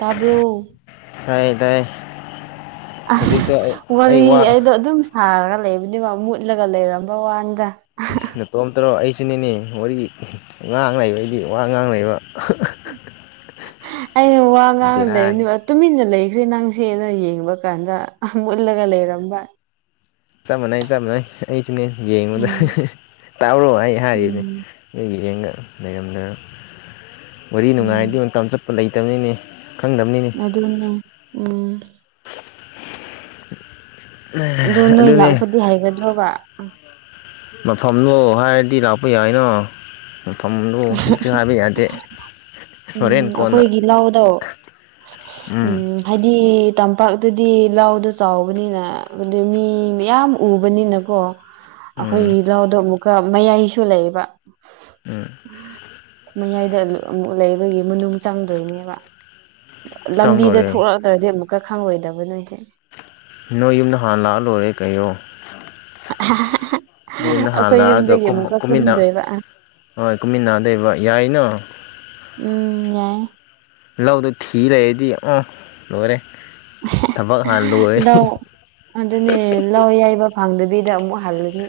ꯇꯥꯕ꯭ꯔꯣ ꯇꯥꯏꯌꯦ ꯇꯥꯏꯌꯦ ꯑꯁ ꯍꯧꯖꯤꯛꯇꯣ ꯑꯩ ꯑꯩ ꯋꯥꯔꯤ ꯋꯥ ꯑꯩꯗꯣ ꯑꯗꯨꯝ ꯁꯥꯔꯒ ꯂꯩꯕꯅꯦꯕ ꯃꯨꯠꯂꯒ ꯂꯩꯔꯝꯕ ꯋꯥꯟꯗ ꯏꯁ ꯅꯇꯣꯝꯇꯔꯣ ꯑꯩꯁꯨꯅꯤꯅꯦ ꯋꯥꯔꯤ ꯉꯥꯡ ꯂꯩꯕꯒꯤ ꯋꯥ ꯉꯥꯡ ꯂꯩꯕ ꯑꯩꯅ ꯋꯥ ꯉꯥꯡ ꯕꯦꯔꯥꯅꯤ ꯂꯩꯕꯅꯦꯕ ꯇꯨꯃꯤꯟꯅ ꯂꯩꯈ꯭ꯔꯦ ꯅꯪꯁꯦꯅ ꯌꯦꯡꯕꯀꯥꯟꯗ ꯃꯨꯠꯂꯒ ꯂꯩꯔꯝꯕ ꯆꯞ ꯃꯥꯟꯅꯩ ꯆꯞ ꯃꯥꯟꯅꯩ ꯑꯩꯁꯨꯅꯦ ꯌꯦꯡꯕꯗ ꯎꯝ ꯇꯥꯕ꯭ꯔꯣ ꯑꯩ ꯍꯥꯏꯔꯤꯕꯅꯦ ꯎꯝ ꯑꯩ ꯌꯦꯡꯒ ꯂꯩꯔꯝꯗ ꯋꯥꯔꯤ ꯅꯨꯡꯉꯥꯏꯗꯤ ꯎꯝ ꯃꯇꯝ ꯆꯠ ꯂꯩꯇꯕꯅꯤꯅꯦ ꯈꯪꯗꯕꯅꯤ ꯑꯗꯨꯅ ꯎꯝ ꯑꯗꯨ ꯅꯣꯏ ꯑꯗꯨꯅꯦ ꯂꯥꯛꯄꯗꯤ ꯍꯩꯒꯗ꯭ꯔꯣꯕ ꯃꯐꯝꯗꯣ ꯍꯥꯏꯔꯗꯤ ꯂꯥꯛꯄ ꯌꯥꯏꯅꯣ ꯃꯐꯝꯗꯣ ꯏꯛꯖꯦꯛ ꯍꯥꯏꯕ ꯌꯥꯗꯦ ꯍꯣꯔꯦꯟ ꯎꯝ ꯀꯣꯟꯅ ꯑꯈꯣꯏꯒꯤ ꯂꯧꯗꯣ ꯎꯝ ꯍꯥꯏꯗꯤ ꯇꯝꯄꯥꯛꯇꯗꯤ ꯂꯥꯎꯗꯣ ꯆꯥꯎꯕꯅꯤꯅ ꯑꯗꯨ ꯃꯤ ꯃꯌꯥꯝ ꯎꯕꯅꯤꯅꯀꯣ ꯎꯝ ꯑꯈꯣꯏꯒꯤ ꯂꯧꯗꯣ ꯑꯃꯨꯛꯀ ꯃꯌꯥꯏꯁꯨ ꯂꯩꯕ ꯎꯝ ꯃꯌꯥꯏꯗ ꯂ ꯑꯃꯨꯛ ꯂꯩꯕꯒꯤ ꯃꯅꯨꯡ ꯆꯪꯗꯣꯏꯅꯦꯕ ꯆꯪ ꯂꯝꯕꯤꯗ ꯂꯣꯏꯔꯦ ꯊꯣꯛꯂꯛꯇ꯭ꯔꯗꯤ ꯑꯃꯨꯛꯀ ꯈꯪꯂꯣꯏꯗꯕ ꯅꯣꯏꯁꯦ ꯅꯣꯏ ꯌꯨꯝꯗ ꯍꯥꯟꯅ ꯂꯥꯛꯑ ꯂꯣꯏꯔꯦ ꯀꯩꯔꯣ ꯅꯌꯨꯝꯗ ꯍꯥꯟꯅ ꯑꯩꯈꯣꯏ ꯂꯥꯛꯑꯒ ꯌꯨꯝꯗꯒꯤ ꯀꯨꯝꯃ ꯑꯃꯨꯛꯀ ꯀꯨꯝꯃꯤꯟꯅ ꯀꯨꯝꯗꯣꯏꯕ ꯍꯣꯏ ꯀꯨꯃꯤꯟꯅꯗꯩꯕ ꯌꯥꯏꯅꯣ ꯎꯝ ꯌꯥꯏ ꯂꯧꯗꯣ ꯊꯤꯔꯗꯤ ꯎꯪ ꯂꯣꯏꯔꯦ ꯊꯕꯛ ꯍꯥꯟꯅ ꯂꯣꯏꯔꯦ ꯂꯧ ꯑꯗꯨꯅꯦ ꯂꯧ ꯌꯩꯕ ꯐꯪꯗꯕꯤꯗ ꯑꯃꯨꯛ ꯍꯜꯂꯅꯤ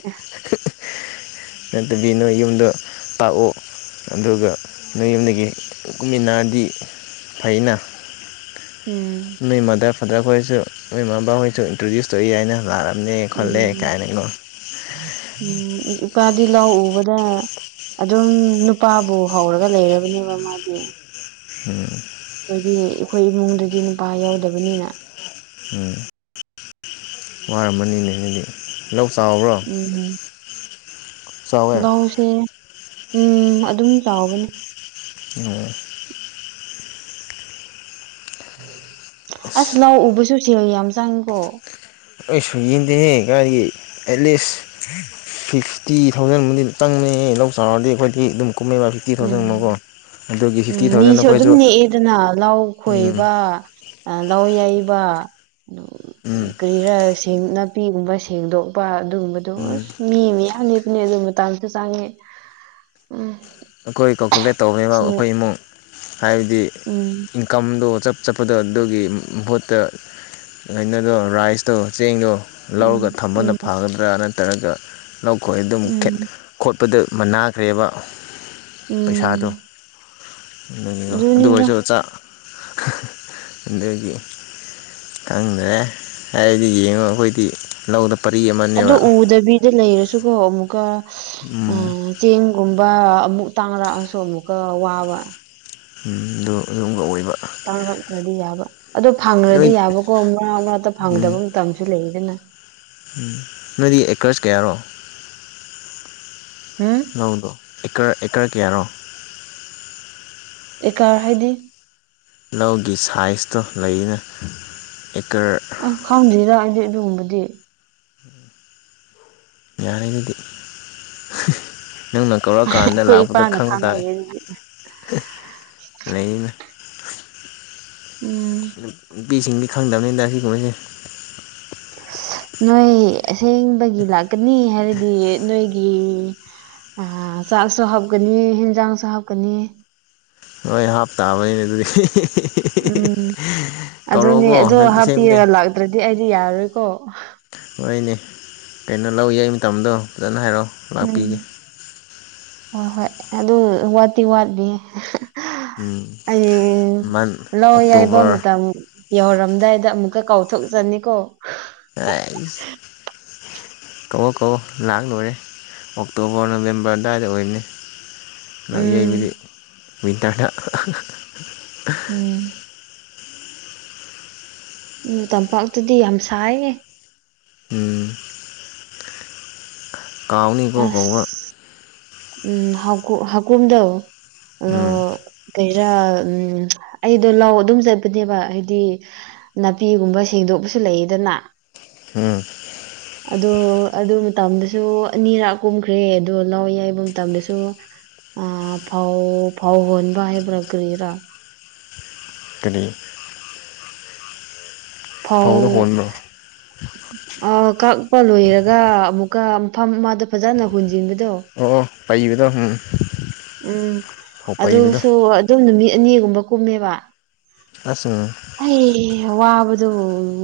ꯅꯇꯕꯤ ꯅꯣꯏ ꯌꯨꯝꯗꯣ ꯇꯥꯛꯑꯣ ꯑꯗꯨꯒ ꯅꯣꯏ ꯌꯨꯝꯗꯒꯤ ꯀꯨꯃꯤꯟꯅꯔꯗꯤ ꯐꯩꯅ ꯎꯝ ꯅꯣꯏ ꯃꯥꯗꯔ ꯐꯥꯗꯔ ꯈꯣꯏꯁꯨ ꯅꯣꯏ ꯃꯕꯥꯍꯣꯏꯁꯨ ꯏꯟꯇ꯭ꯔꯣꯗ꯭ꯌꯨꯁ ꯇꯧꯏ ꯍꯥꯏꯅ ꯂꯥꯛꯑ ꯑꯅꯦ ꯈꯣꯠꯂꯦ ꯎꯝ ꯀꯥꯏꯅꯀꯣ ꯎꯝ ꯏꯄꯥꯗꯤ ꯂꯜ ꯎꯕꯗ ꯑꯗꯨꯝ ꯅꯨꯄꯥꯕꯨ ꯍꯧꯔꯒ ꯂꯩꯔꯕꯅꯦꯕ ꯃꯥꯗꯤ ꯎꯝ ꯑꯩꯈꯣꯏꯗꯤ ꯑꯩꯈꯣꯏ ꯏꯃꯨꯡꯗꯗꯤ ꯅꯨꯄꯥ ꯌꯥꯎꯗꯕꯅꯤꯅ ꯎꯝ ꯋꯥꯔꯝꯃꯅꯤꯅꯦ ꯍꯥꯏꯗꯤ ꯂꯧ ꯆꯥꯎꯕ꯭ꯔꯣ ꯎꯝ ꯆꯥꯎꯋꯦ ꯂꯧꯁꯦ ꯎꯝ ꯑꯗꯨꯝ ꯆꯥꯎꯕꯅꯤ ꯑꯣ ꯑꯁ ꯂꯧ ꯎꯕꯁꯨ ꯁꯦꯜ ꯌꯥꯝ ꯆꯪꯉꯤꯀꯣ ꯑꯩꯁ ꯌꯦꯡꯗꯦꯍꯦ ꯀꯥꯏꯒꯤ ꯑꯦꯠꯂꯤꯁ ꯁꯤꯛꯁꯇꯤ ꯊꯥꯎꯖꯟꯕꯨꯗꯤ ꯆꯪꯕꯃꯦꯍꯦ ꯂꯧ ꯆꯥꯎꯔꯗꯤ ꯑꯩꯈꯣꯏꯗꯤ ꯑꯗꯨꯝ ꯀꯨꯝꯃꯦꯕ ꯎꯝ ꯊꯥꯎꯖꯟꯃꯨꯛꯀꯣ ꯑꯗꯨꯒꯤ ꯐꯤꯐꯇꯤ ꯎꯝ ꯊꯥꯎꯖꯟ ꯃꯤꯁꯨ ꯑꯗꯨꯝ ꯑꯩꯈꯣꯏꯁꯨ ꯅꯦꯛꯑꯦꯗꯅ ꯂꯥꯎ ꯎꯝ ꯈꯣꯏꯕ ꯑ ꯂꯧ ꯌꯩꯕ ꯎꯝ ꯀꯔꯤꯔꯥ ꯅꯥꯄꯤꯒꯨꯝꯕ ꯁꯦꯡꯗꯣꯛꯄ ꯑꯗꯨꯒꯨꯝꯕꯗꯣ ꯎꯝ ꯑꯁ ꯃꯤ ꯃꯌꯥꯝ ꯅꯦꯛꯄꯅꯦ ꯑꯗꯨ ꯃꯇꯝꯁꯨ ꯆꯪꯉꯦ ꯎꯝ ꯑꯩꯈꯣꯏ ꯀꯣꯀꯨꯂꯦꯠ ꯇꯧꯅꯩꯕ ꯁꯤ ꯑꯩꯈꯣꯏ ꯏꯃꯨꯡ ꯍꯥꯏꯕꯗꯤ ꯎꯝ ꯀꯝꯗꯣ ꯆꯞ ꯆꯠꯄꯗꯣ ꯑꯗꯨꯒꯤ ꯃꯍꯨꯠꯇ ꯅꯩꯅꯗꯣ ꯔꯥꯏꯁꯇꯣ ꯆꯦꯡꯗꯣ ꯂꯧꯒ ꯎꯝ ꯊꯝꯕꯅ ꯎꯝ ꯐꯒꯗ꯭ꯔꯥ ꯅꯠꯇ꯭ꯔꯒ ꯂꯧꯈꯣꯏ ꯑꯗꯨꯝ ꯎꯝ ꯈꯦꯠꯅꯩ ꯈꯣꯠꯄꯗ ꯃꯅꯥꯈ꯭ꯔꯦꯕ ꯄꯩꯁꯥꯗꯣ ꯎꯝ ꯑꯗꯨꯅꯤꯗ ꯑꯗꯨꯑꯣꯏꯔꯁꯨ ꯆꯥꯛ ꯑꯗꯒꯤ ꯈꯪꯗꯦ ꯍꯥꯏꯗꯤ ꯌꯦꯡꯉꯣ ꯑꯩꯈꯣꯏꯗꯤ ꯂꯧꯗ ꯄꯔꯤ ꯑꯗꯨ ꯑꯃꯅꯦꯕ ꯎꯗꯕꯤꯗ ꯂꯩꯔꯁꯨꯀꯣ ꯑꯃꯨꯛꯀ ꯎꯝ ꯆꯦꯡꯒꯨꯝꯕ ꯑꯃꯨꯛ ꯇꯥꯡꯅꯔꯛꯑꯁꯨ ꯑꯃꯨꯛꯀ ꯋꯥꯕ ꯎ ꯑꯗꯨ ꯑꯗꯨꯒ ꯑꯣꯏꯕ ꯇꯪꯛꯉꯛꯇ꯭ꯔꯗꯤ ꯌꯥꯕ ꯑꯗꯣ ꯐꯪꯉ꯭ꯔꯗꯤ ꯅꯣꯏ ꯌꯥꯕꯀꯣ ꯃꯔꯥ ꯃꯔꯛꯇ ꯐꯪꯗꯕ ꯃꯇꯝꯁꯨ ꯂꯩꯗꯅ ꯎꯝ ꯅꯣꯏꯗꯤ ꯑꯦꯀ꯭ꯔꯁ ꯀꯌꯥꯔꯣ ꯎꯝ ꯅꯪꯗꯣ ꯑꯦꯀꯔ ꯑꯦꯀꯔ ꯀꯌꯥꯅꯣ ꯑꯦꯀꯥꯔ ꯍꯥꯏꯗꯤ ꯂꯧꯒꯤ ꯁꯥꯏꯖꯇꯣ ꯂꯩꯅ ꯑꯦꯀꯔ ꯈꯪꯗ꯭ꯔꯤꯔ ꯑꯩꯗꯤ ꯑꯗꯨꯒꯨꯝꯕꯗꯤ ꯌꯥꯔꯦ ꯑꯗꯨꯗꯤ ꯅꯪꯅ ꯀꯧꯔꯛꯑꯀꯥꯟꯗ ꯑꯩꯈꯣꯏ ꯂꯥꯛꯄꯗ ꯏꯄꯥꯅ ꯈꯪꯕ ꯇꯥꯏ ꯈꯪꯍꯜꯂꯦ ꯑꯗꯨꯗꯤ ꯂꯩꯅ ꯎꯝ ꯅꯨꯄꯤꯁꯤꯡꯗꯤ ꯈꯪꯗꯝꯕꯅꯤꯗ ꯁꯤꯒꯨꯝꯕꯁꯦ ꯅꯣꯏ ꯑꯁꯦꯡꯕꯒꯤ ꯂꯥꯛꯀꯅꯤ ꯍꯥꯏꯔꯗꯤ ꯅꯣꯏꯒꯤ ꯑ ꯆꯥꯛꯁꯨ ꯍꯥꯞꯀꯅꯤ ꯍꯦꯟꯖꯥꯡꯁꯨ ꯍꯥꯞꯀꯅꯤ ꯃꯣꯏ ꯍꯥꯞꯇꯥꯥꯕꯩꯅꯦ ꯑꯗꯨꯗꯤ ꯎꯝ ꯑꯗꯨꯅꯦ ꯀꯧꯔꯛꯑꯣꯀꯣ ꯑꯗꯣ ꯅꯠ ꯑꯁꯦꯡꯕꯅꯦ ꯍꯥꯞꯄꯤꯔ ꯂꯥꯛꯇ꯭ꯔꯗꯤ ꯑꯩꯗꯤ ꯌꯥꯔꯔꯣꯏꯀꯣ ꯍꯣꯏꯅꯦ ꯀꯩꯅꯣ ꯂꯧ ꯌ ꯃꯇꯝꯗꯣ ꯐꯖꯅ ꯍꯥꯏꯔꯛꯑꯣ ꯎꯝ ꯂꯥꯛꯄꯤꯒꯦ ꯍꯣꯏ ꯍꯣꯏ ꯑꯗꯨ ꯋꯥꯠꯇꯤ ꯋꯥꯠꯂꯤ ꯎꯝ ꯍꯌꯦꯡ ꯃꯟ ꯂꯧ ꯌꯥꯏꯕ ꯑꯣꯛꯇꯣꯕꯔ ꯃꯇꯝ ꯌꯧꯍꯧꯔꯝꯗꯥꯏꯗ ꯑꯃꯨꯛꯀ ꯀꯥꯎꯊꯣꯛꯆꯅꯤꯀꯣ [unintelligible] ꯀꯧꯋ‌ꯣ ꯀꯧꯋ‌ꯣ ꯂꯥꯛ ꯂꯣꯏꯔꯦ ꯑꯣꯛꯇꯣꯕꯔ ꯅꯕꯦꯝꯕꯔ ꯑꯗꯨꯋꯥꯏꯗ ꯑꯣꯏꯅꯤ ꯅꯪꯒꯤ ꯎꯝ ꯍꯧꯖꯤꯛ ꯃꯤꯇꯔ ꯍ‌ꯦꯛ ꯎꯝ ꯇꯝꯄꯥꯛꯇꯨꯗꯤ ꯌꯥꯝ ꯁꯥꯏꯌꯦ ꯎꯝ ꯀꯥꯎꯅꯤ ꯑꯁ ꯎꯝ ꯍꯥꯎꯀꯨꯝ ꯍꯥꯀꯨꯨꯝꯗ ꯂꯧ ꯎꯝ ꯀꯩꯔꯥ ꯎꯝ ꯑꯩꯗꯣ ꯂꯥꯎ ꯑꯗꯨꯝ ꯆꯠꯄꯅꯦꯕ ꯍꯥꯏꯗꯤ ꯅꯥꯄꯤꯒꯨꯝꯕ ꯁꯦꯡꯗꯣꯛꯄꯁꯨ ꯂꯩꯌꯦꯗꯅ ꯎꯝ ꯑꯗꯣ ꯑꯗꯨ ꯃꯇꯝꯗꯁꯨ ꯑꯅꯤꯔꯛ ꯀꯨꯝꯈ꯭ꯔꯦ ꯑꯗꯣ ꯅꯥꯎ ꯌꯥꯏꯕ ꯃꯇꯝꯗꯁꯨ ꯑ ꯐꯧ ꯐꯧ ꯍꯣꯟꯕ ꯍꯥꯏꯕ꯭ꯔꯥ ꯀ꯭ꯔꯤꯔꯥ ꯀꯔꯤ ꯐꯧꯗꯣ ꯐꯧ ꯍꯣꯟꯕ꯭ꯔꯣ ꯑ ꯀꯛꯄ ꯂꯣꯏꯔꯒ ꯑꯃꯨꯛꯀ ꯃꯐꯝ ꯑꯃꯗ ꯐꯖꯅ ꯍꯨꯟꯖꯤꯟꯕꯗꯣ ꯑꯣ ꯄꯩꯕꯗꯣ ꯎꯝ ꯎꯝ ꯐꯧ ꯄꯩꯕꯗꯣ ꯑꯗꯨꯁꯨ ꯑꯗꯨꯝ ꯅꯨꯃꯤꯠ ꯑꯅꯤꯒꯨꯝꯕ ꯀꯨꯝꯃꯦꯕ ꯑꯁ ꯎꯝ ꯍ ꯋꯥꯕꯗꯣ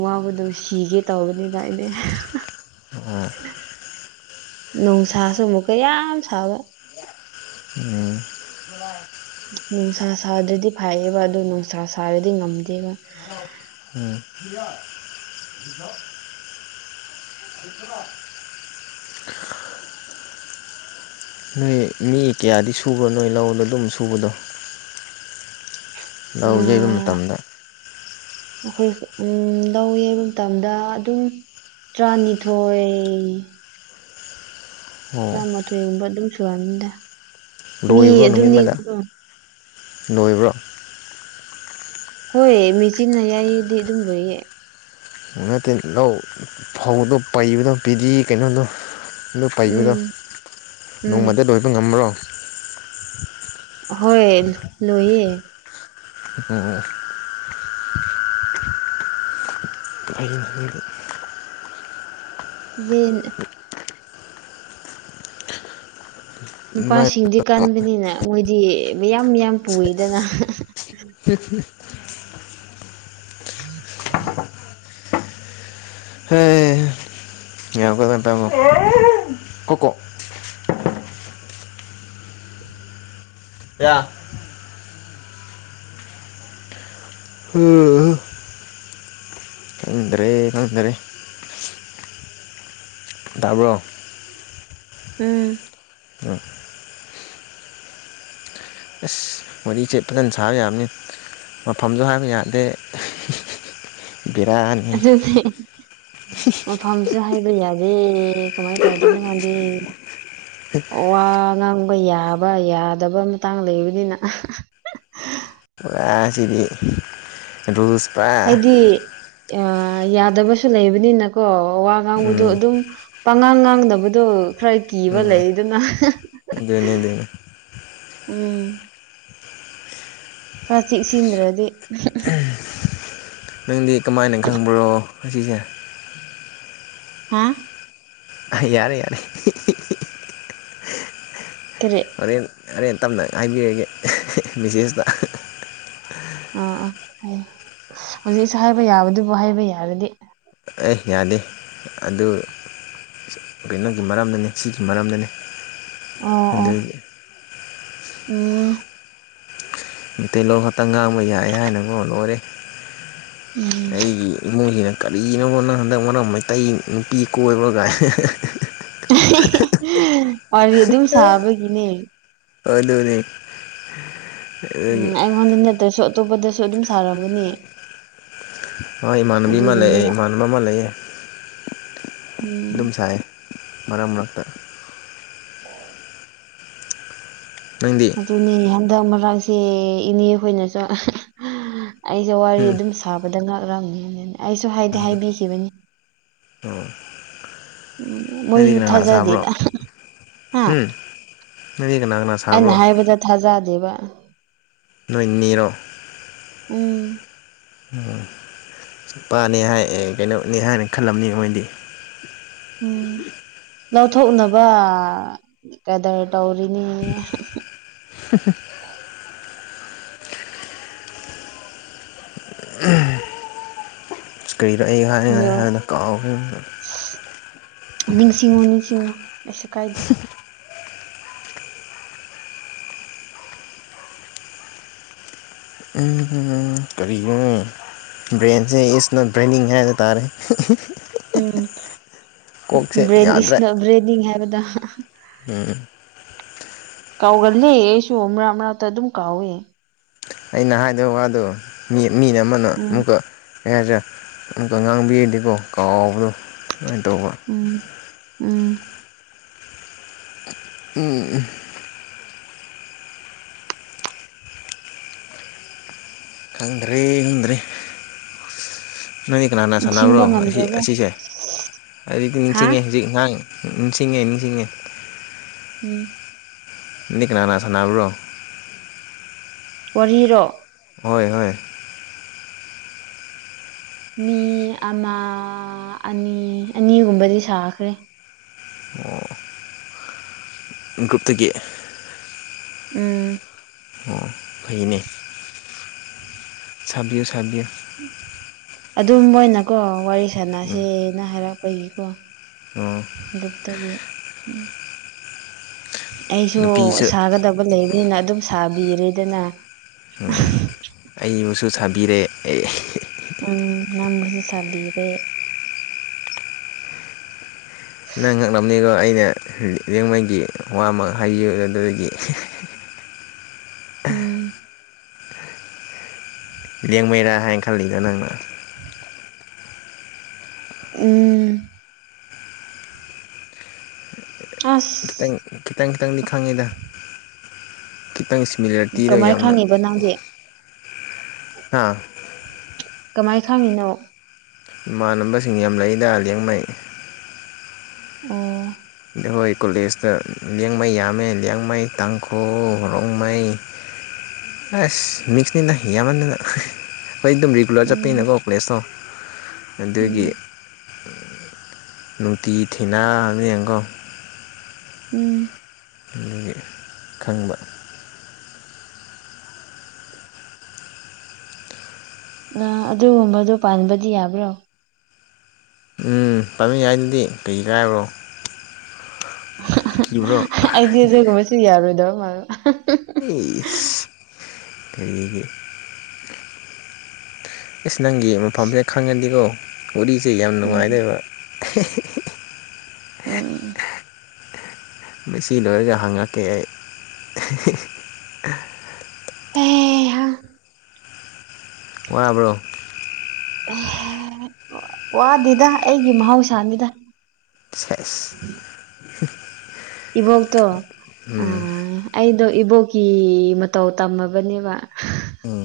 ꯋꯥꯕꯗꯣ ꯁꯤꯒꯦ ꯇꯧꯕꯅꯤꯗ ꯑꯩꯗꯤ ꯑꯣ ꯅꯨꯡꯁꯥꯁꯨ ꯑꯃꯨꯛꯀ ꯌꯥꯝ ꯁꯥꯕ ꯎꯝ ꯅꯨꯡꯁꯥ ꯁꯥꯗ꯭ꯔꯗꯤ ꯐꯩꯌꯦꯕ ꯑꯗꯨ ꯅꯨꯡꯁꯥ ꯁꯥꯔꯗꯤ ꯉꯝꯗꯦꯕ ꯅ‌ꯣꯏ ꯃꯤ ꯀꯌꯥꯗꯤ ꯁꯨꯕ꯭ꯔꯣ ꯅꯣꯏ ꯂꯧꯗꯣ ꯑꯗꯨꯝ ꯁꯨꯕꯗꯣ ꯂꯧ ꯌꯩꯕ ꯑꯥ ꯃꯇꯝꯗ ꯑꯩꯈꯣꯏ ꯎꯝ ꯂꯧ ꯌꯡꯕ ꯃꯇꯝꯗ ꯑꯗꯨꯝ ꯇꯔꯥꯅꯤꯊꯣꯏ ꯑꯣ ꯇꯔꯥꯃꯥꯊꯣꯏꯒꯨꯝꯕ ꯑꯗꯨꯝ ꯁꯨꯔꯛꯑꯅꯤꯗ ꯃꯤ ꯑꯗꯨꯝ ꯅꯦꯛꯄꯗꯣ ꯂ‌ꯣꯏꯕ꯭ꯔꯣ ꯍꯣꯏ ꯃꯦꯆꯤꯟꯅ ꯌꯩꯗꯤ ꯑꯗꯨꯝ ꯂꯣꯏꯌꯦ ꯅꯠꯇꯦ ꯂꯧ ꯐꯧꯗꯣ ꯄꯩꯕꯗꯣ ꯄꯤꯗꯤ ꯀꯩꯅꯣꯗꯣ ꯑꯗꯨ ꯄꯩꯕꯗꯣ ꯎꯝ ꯎꯝ ꯅꯣꯡꯃꯗ ꯂꯣꯏꯕ ꯉꯃ꯭ꯔꯣ ꯍꯣꯏ ꯂꯣꯏꯌꯦ ꯑꯣ ꯑꯣ ꯑꯩ ꯌ‌ꯦꯟ ꯅꯨꯄꯥꯁꯤꯡꯗꯤ ꯀꯟꯕꯅꯤꯅꯦ ꯃꯣꯏꯗꯤ ꯃꯌꯥꯝ ꯃꯌꯥꯝ ꯄꯨꯏꯗꯅ [unintelligible] ꯎꯝ ꯎꯝ ꯍꯩ [unintelligible] [inaudible] ꯀꯌꯥ ꯎꯝ ꯈꯪꯗꯔꯦ ꯈꯪꯗꯔꯦ ꯇꯕ꯭ꯔꯣ ꯎꯝ ꯎ ꯑꯁ ꯋꯥꯔꯤꯁꯦ ꯐꯖꯅ ꯁꯥꯕ ꯌꯥꯕꯅꯤ ꯃꯐꯝꯁꯨ ꯍꯥꯏꯕ ꯌꯥꯗꯦ ꯕꯤꯔꯥꯅꯤ ꯑꯗꯨꯅꯤ ꯃꯐꯝꯁꯨ ꯍꯥꯏꯕ ꯌꯥꯗꯦ ꯀꯃꯥꯏꯅ ꯇꯧꯗꯣꯏꯅꯣ ꯈꯪꯗꯦ ꯋꯥ ꯉꯥꯡꯕ ꯌꯥꯕ ꯌꯥꯗꯕ ꯃꯇꯥꯡ ꯂꯩꯕꯅꯤꯅ ꯑꯥ ꯁꯤꯗꯤ ꯑꯗꯨ ꯏꯁꯄ꯭ꯔꯥꯏ ꯍꯥꯏꯗꯤ ꯑ ꯌꯥꯗꯕꯁꯨ ꯂꯩꯕꯅꯤꯅꯀꯣ ꯋꯥ ꯉꯥꯡꯕꯗꯣ ꯎꯝ ꯑꯗꯨꯝ ꯄꯪꯉꯥꯡ ꯉꯥꯡꯅꯕꯗꯣ ꯈꯔ ꯀꯤꯕ ꯂꯩ ꯎꯝ ꯑꯗꯨꯅ ꯑꯗꯨꯅꯤ ꯑꯗꯨꯅꯤ ꯎꯝ ꯈꯔ ꯆꯦꯛ ꯁꯤꯟꯗ꯭ꯔꯗꯤ ꯅꯪꯗꯤ ꯀꯃꯥꯏꯅ ꯈꯪꯕ꯭ꯔꯣ ꯑꯁꯤꯁꯦ ꯍꯥ ꯌꯥꯔꯦ ꯌꯥꯔꯦ ꯀꯔꯤ ꯍꯣꯔꯦꯟ ꯍꯔꯦꯟ ꯇꯞꯅ ꯍꯥꯏꯕꯤꯔꯒꯦ ꯃꯦꯁꯦꯖꯇ ꯑꯥ ꯑꯥ ꯍꯣꯏꯌꯦ ꯍꯧꯖꯤꯛꯁꯨ ꯍꯥꯏꯕ ꯌꯥꯕꯗꯨꯕꯨ ꯍꯥꯏꯕ ꯌꯥꯔꯗꯤ ꯑꯦ ꯌꯥꯗꯦ ꯑꯗꯨ ꯀꯩꯅꯣꯒꯤ ꯃꯔꯝꯗꯅꯤ ꯁꯤꯒꯤ ꯃꯔꯝꯗꯅꯤ ꯑꯥ ꯑꯥ ꯑꯗꯨꯒꯤ ꯂꯩ ꯀꯩꯅꯣ ꯈꯛꯇ ꯉꯥꯡꯕ ꯌꯥꯏꯑꯦ ꯍꯥꯏꯅꯥꯀꯣ ꯂꯣꯢꯔꯦ ꯎꯝ ꯑꯩꯒꯤ ꯏꯃꯨꯡꯁꯤꯅ ꯀ ꯀꯩꯅꯣꯒꯤꯕꯥ ꯅꯪ ꯍꯟꯗꯛ ꯃꯔꯛ ꯃꯩꯇꯩ ꯅꯨꯄꯤ ꯀꯣꯏꯕꯒꯥꯏ ꯋꯥꯔꯤ ꯑꯗꯨꯝ ꯁꯥꯕꯒꯤꯅꯦ ꯑꯗꯨꯅꯤ ꯎꯝ ꯑꯗꯨꯒꯤ ꯑꯩꯉꯣꯟꯗ ꯅꯠꯇ꯭ꯔꯁꯨ ꯑꯇꯣꯞꯄꯗꯁꯨ ꯑꯗꯨꯝ ꯁꯥꯔꯝꯒꯅꯤ ꯍꯣꯏ ꯏꯃꯥꯟꯅꯕꯤ ꯑꯃ ꯂꯩꯌꯦ ꯑꯗꯨꯒꯤꯅꯦꯕ ꯏꯃꯥꯟꯅꯕ ꯑꯃ ꯂꯩꯌꯦ ꯎꯝ ꯑꯗꯨꯝ ꯁꯥꯏꯌꯦ ꯃꯔꯛ ꯃꯔꯛꯇ ꯅꯪꯗꯤ ꯑꯗꯨꯅꯦ ꯍꯟꯗꯛ ꯃꯔꯛꯁꯦ ꯏꯅꯦ ꯍꯣꯏꯅꯁꯨ ꯑꯩꯁꯦ ꯋꯥꯔꯤ ꯎꯝ ꯑꯗꯨꯝ ꯁꯥꯕꯗ ꯉꯥꯛꯂꯝꯅꯤ ꯑꯩꯁꯨ ꯍꯥꯏꯗꯤ ꯍꯥꯏꯕꯤꯈꯤꯕꯅꯤ ꯎꯝ ꯎꯝ ꯅꯪꯗꯤ ꯃꯣꯏꯁꯨ ꯀꯅꯥ ꯀꯅꯥ ꯁꯥꯕ꯭ꯔꯣ ꯊꯖꯗꯦꯗꯥ ꯍꯥ ꯅꯣꯏ ꯀꯅꯥ ꯀꯅꯥ ꯑꯩꯅ ꯁꯥꯕ꯭ꯔꯣ ꯍꯥꯏꯕꯗ ꯊꯥꯖꯗꯦꯕ ꯅꯣꯏ ꯅꯦꯔꯣ ꯎꯝ ꯎꯝ ꯅꯨꯄꯥꯅꯦ ꯍꯥꯏ ꯑꯦ ꯀꯩꯅꯣꯅꯦ ꯍꯥꯏꯅ ꯈꯜꯂꯝꯅꯤ ꯃꯣꯏꯗꯤ ꯎꯝ ꯂꯧꯊꯣꯛꯅꯕ ꯀꯦꯗꯔ ꯇꯧꯔꯤꯅꯦ [unintelligible] ꯀꯔꯤꯔ ꯑꯩꯅ ꯍꯥꯏ ꯍꯥꯏꯅ ꯀꯥꯎꯈ꯭ꯔꯦꯅꯦ ꯅꯤꯡꯁꯤꯡꯉꯣ ꯅꯤꯡꯁꯤꯡꯉꯣ ꯀꯩꯁꯨ ꯀꯥꯏꯗꯦ ꯎꯝꯝ ꯎꯝ ꯀꯔꯤꯅꯣꯍꯦ ꯕ꯭ꯔꯦꯟꯁꯦ ꯏꯁ ꯅꯣꯠ ꯕ꯭ꯔꯦꯟꯅꯤꯡ ꯍꯥꯏꯗꯣ ꯇꯥꯔꯦ ꯎꯝ ꯀꯣꯛꯁꯦ ꯕꯔꯦꯟ ꯑꯤꯁ ꯕ꯭ꯔꯦꯗꯤꯡ ꯍꯥꯏꯕꯗꯣ ꯎꯝ ꯀꯥꯎꯒꯜ ꯂꯩꯁꯨ ꯃꯔꯝ ꯃꯔꯝꯇ ꯑꯗꯨꯝ ꯀꯥꯎꯋꯦ ꯑꯩꯅ ꯍꯥꯏꯗꯧ ꯋꯥꯗꯣ ꯃꯤꯅ ꯑꯃꯅ ꯎꯝ ꯑꯃꯨꯛꯀ ꯀꯩ ꯍꯥꯢꯁꯤꯔ ꯉꯥꯡꯕꯤꯔꯗꯤꯀꯣ ꯀꯥꯎꯕꯗꯣ ꯑꯗꯨꯃꯥꯏꯅ ꯇꯧꯕ ꯎꯝ ꯎꯝ ꯎꯝ ꯎꯝ ꯈꯪꯗ꯭ꯔꯦ ꯈꯪꯗ꯭ꯔꯦ ꯅꯪꯗꯤ ꯀꯅꯥꯅꯅꯥ ꯅꯤꯡꯁꯤꯡꯕ ꯁꯥꯟꯅꯕ꯭ꯔꯣ ꯑꯁꯤ ꯉꯝꯗ꯭ꯔꯕꯣ ꯑꯁꯤꯁꯦ ꯍꯥꯏ ꯍꯥ ꯅꯤꯡꯁꯤꯡꯉꯦ ꯍꯧꯖꯤꯛ ꯉꯥꯡ ꯅꯤꯡꯁꯤꯡꯉꯦ ꯅꯤꯡꯁꯤꯡꯉꯦ ꯎꯝ ꯅꯪꯗꯤ ꯀꯅꯅꯥ ꯁꯥꯟꯅꯕ꯭ꯔꯣ ꯋꯥꯔꯤꯔꯣ ꯍꯣꯏ ꯍꯣꯏ ꯃꯤ ꯑꯃ ꯑꯅꯤ ꯑꯅꯤꯒꯨꯝꯕꯗꯤ ꯁꯥꯈ꯭ꯔꯦ ꯀ꯭ꯔꯨꯞꯇꯒꯤ ꯎꯝ ꯑꯣ ꯐꯩꯅꯦ ꯁꯥꯕꯤꯌꯨꯨ ꯁꯥꯕꯤꯌꯨ ꯑꯗꯨꯝ ꯃꯣꯏꯅꯀꯣ ꯋꯥꯔꯤ ꯁꯥꯟꯅꯁꯦꯅ ꯍꯥꯏꯔꯛꯄꯒꯤꯀꯣ ꯑꯝ ꯒ꯭ꯔꯨꯞꯇꯒꯤ ꯑꯩꯁꯨ ꯅꯨꯄꯤꯁꯨ ꯁꯥꯒꯗꯕ ꯂꯩꯕꯅꯤꯅ ꯑꯗꯨꯝ ꯁꯥꯕꯤꯔꯦꯗꯅ ꯑꯩꯕꯨꯁꯨ ꯁꯥꯕꯤꯔꯦ ꯑꯩ ꯎꯝ ꯅꯪꯕꯨꯁꯨ ꯁꯥꯕꯤꯔꯦ ꯅꯪ ꯉꯛꯑꯝꯅꯤꯒꯣ ꯑꯩꯅ ꯂꯤꯌꯥꯡꯃꯩꯒꯤ ꯋꯥ ꯑꯃ ꯍꯥꯢꯕꯤꯕꯗꯒꯤ ꯎꯝ ꯂꯦꯡꯃꯩꯔꯥ ꯍꯥꯏ ꯈꯥꯜꯂꯤꯔ ꯅꯪꯅ ꯎꯝ ꯑꯁ ꯈꯤꯇꯪ ꯈꯤꯇꯪ ꯈꯤꯇꯪꯗꯤ ꯈꯪꯉꯦꯗ ꯈꯤꯇꯪ ꯁꯤꯃꯤꯂꯔꯤꯇꯤꯗ ꯌꯥꯝꯅ [unintelligible] ꯅꯪꯗꯤ ꯍꯥꯥ ꯀꯃꯥꯏꯅ ꯈꯪꯉꯤꯅꯣ ꯏꯃꯥꯟꯅꯕꯁꯤꯡ ꯌꯥꯝ ꯂꯩꯏꯗ ꯂꯤꯌꯥꯡꯃꯩ ꯑꯣ ꯑ ꯍꯣꯏ ꯀꯣꯂꯦꯖꯇ ꯂꯤꯌꯥꯡꯃꯩ ꯌꯥꯝꯃꯦ ꯂꯤꯌꯥꯡꯃꯩ ꯇꯥꯡꯈꯨꯜ ꯔꯣꯡꯃꯩ ꯑꯦ ꯃꯤꯛꯁꯅꯤꯗ ꯌꯥꯝ ꯃꯥꯟꯗꯅ ꯑꯩꯈꯣꯏ ꯑꯗꯨꯝ ꯔꯤꯒꯨꯂꯔ ꯎꯝ ꯆꯠꯄꯅꯀꯣ ꯄ꯭ꯂꯦꯁꯇꯣ ꯑꯗꯨꯒꯤ ꯎꯝ ꯅꯨꯡꯇꯤꯒꯤ ꯊꯦꯡꯅꯕꯅꯤꯅꯒꯣ ꯎꯝ ꯑꯗꯨꯒꯤ ꯈꯪꯕ ꯑꯗꯨꯒꯨꯝꯕꯗꯣ ꯄꯥꯟꯕꯗꯤ ꯌꯥꯕ꯭ꯔꯣ ꯎꯝ ꯄꯥꯟꯕ ꯌꯥꯢꯗꯨꯗꯤ ꯀꯩ ꯀꯥꯏꯕ꯭ꯔꯣ [unintelligible] ꯀꯤꯕ꯭ꯔꯣ ꯑꯩꯗꯤ ꯑꯗꯨꯒꯨꯝꯕꯁꯨ ꯌꯥꯔꯣꯏꯗꯧ ꯃꯥꯟꯕ ꯀꯔꯤꯒꯤ ꯑꯁ ꯅꯪꯒꯤ ꯃꯐꯝꯁꯤ ꯈꯪꯉꯗꯤꯀꯣ ꯎꯔꯤꯁꯦ ꯌꯥꯝ ꯎꯝ ꯅꯨꯡꯉꯥꯏꯗꯧꯕ ꯎꯝ ꯃꯁꯤ ꯂꯣꯏꯔꯒ ꯍꯪꯉꯛꯀꯦ ꯑꯩ ꯑꯦꯍꯥ ꯍ [inaudible] ꯋꯥꯕ꯭ꯔꯣ ꯋꯥꯗꯦꯗ ꯑꯩꯒꯤ ꯃꯍꯧꯁꯥꯅꯤꯗ ꯁꯦꯁ ꯏꯕꯣꯛꯇꯣ ꯎꯝ ꯑꯥ ꯑꯩꯗꯣ ꯏꯕꯣꯛꯀꯤ ꯃꯇꯧ ꯇꯝꯃꯕꯅꯦꯕ ꯎꯝ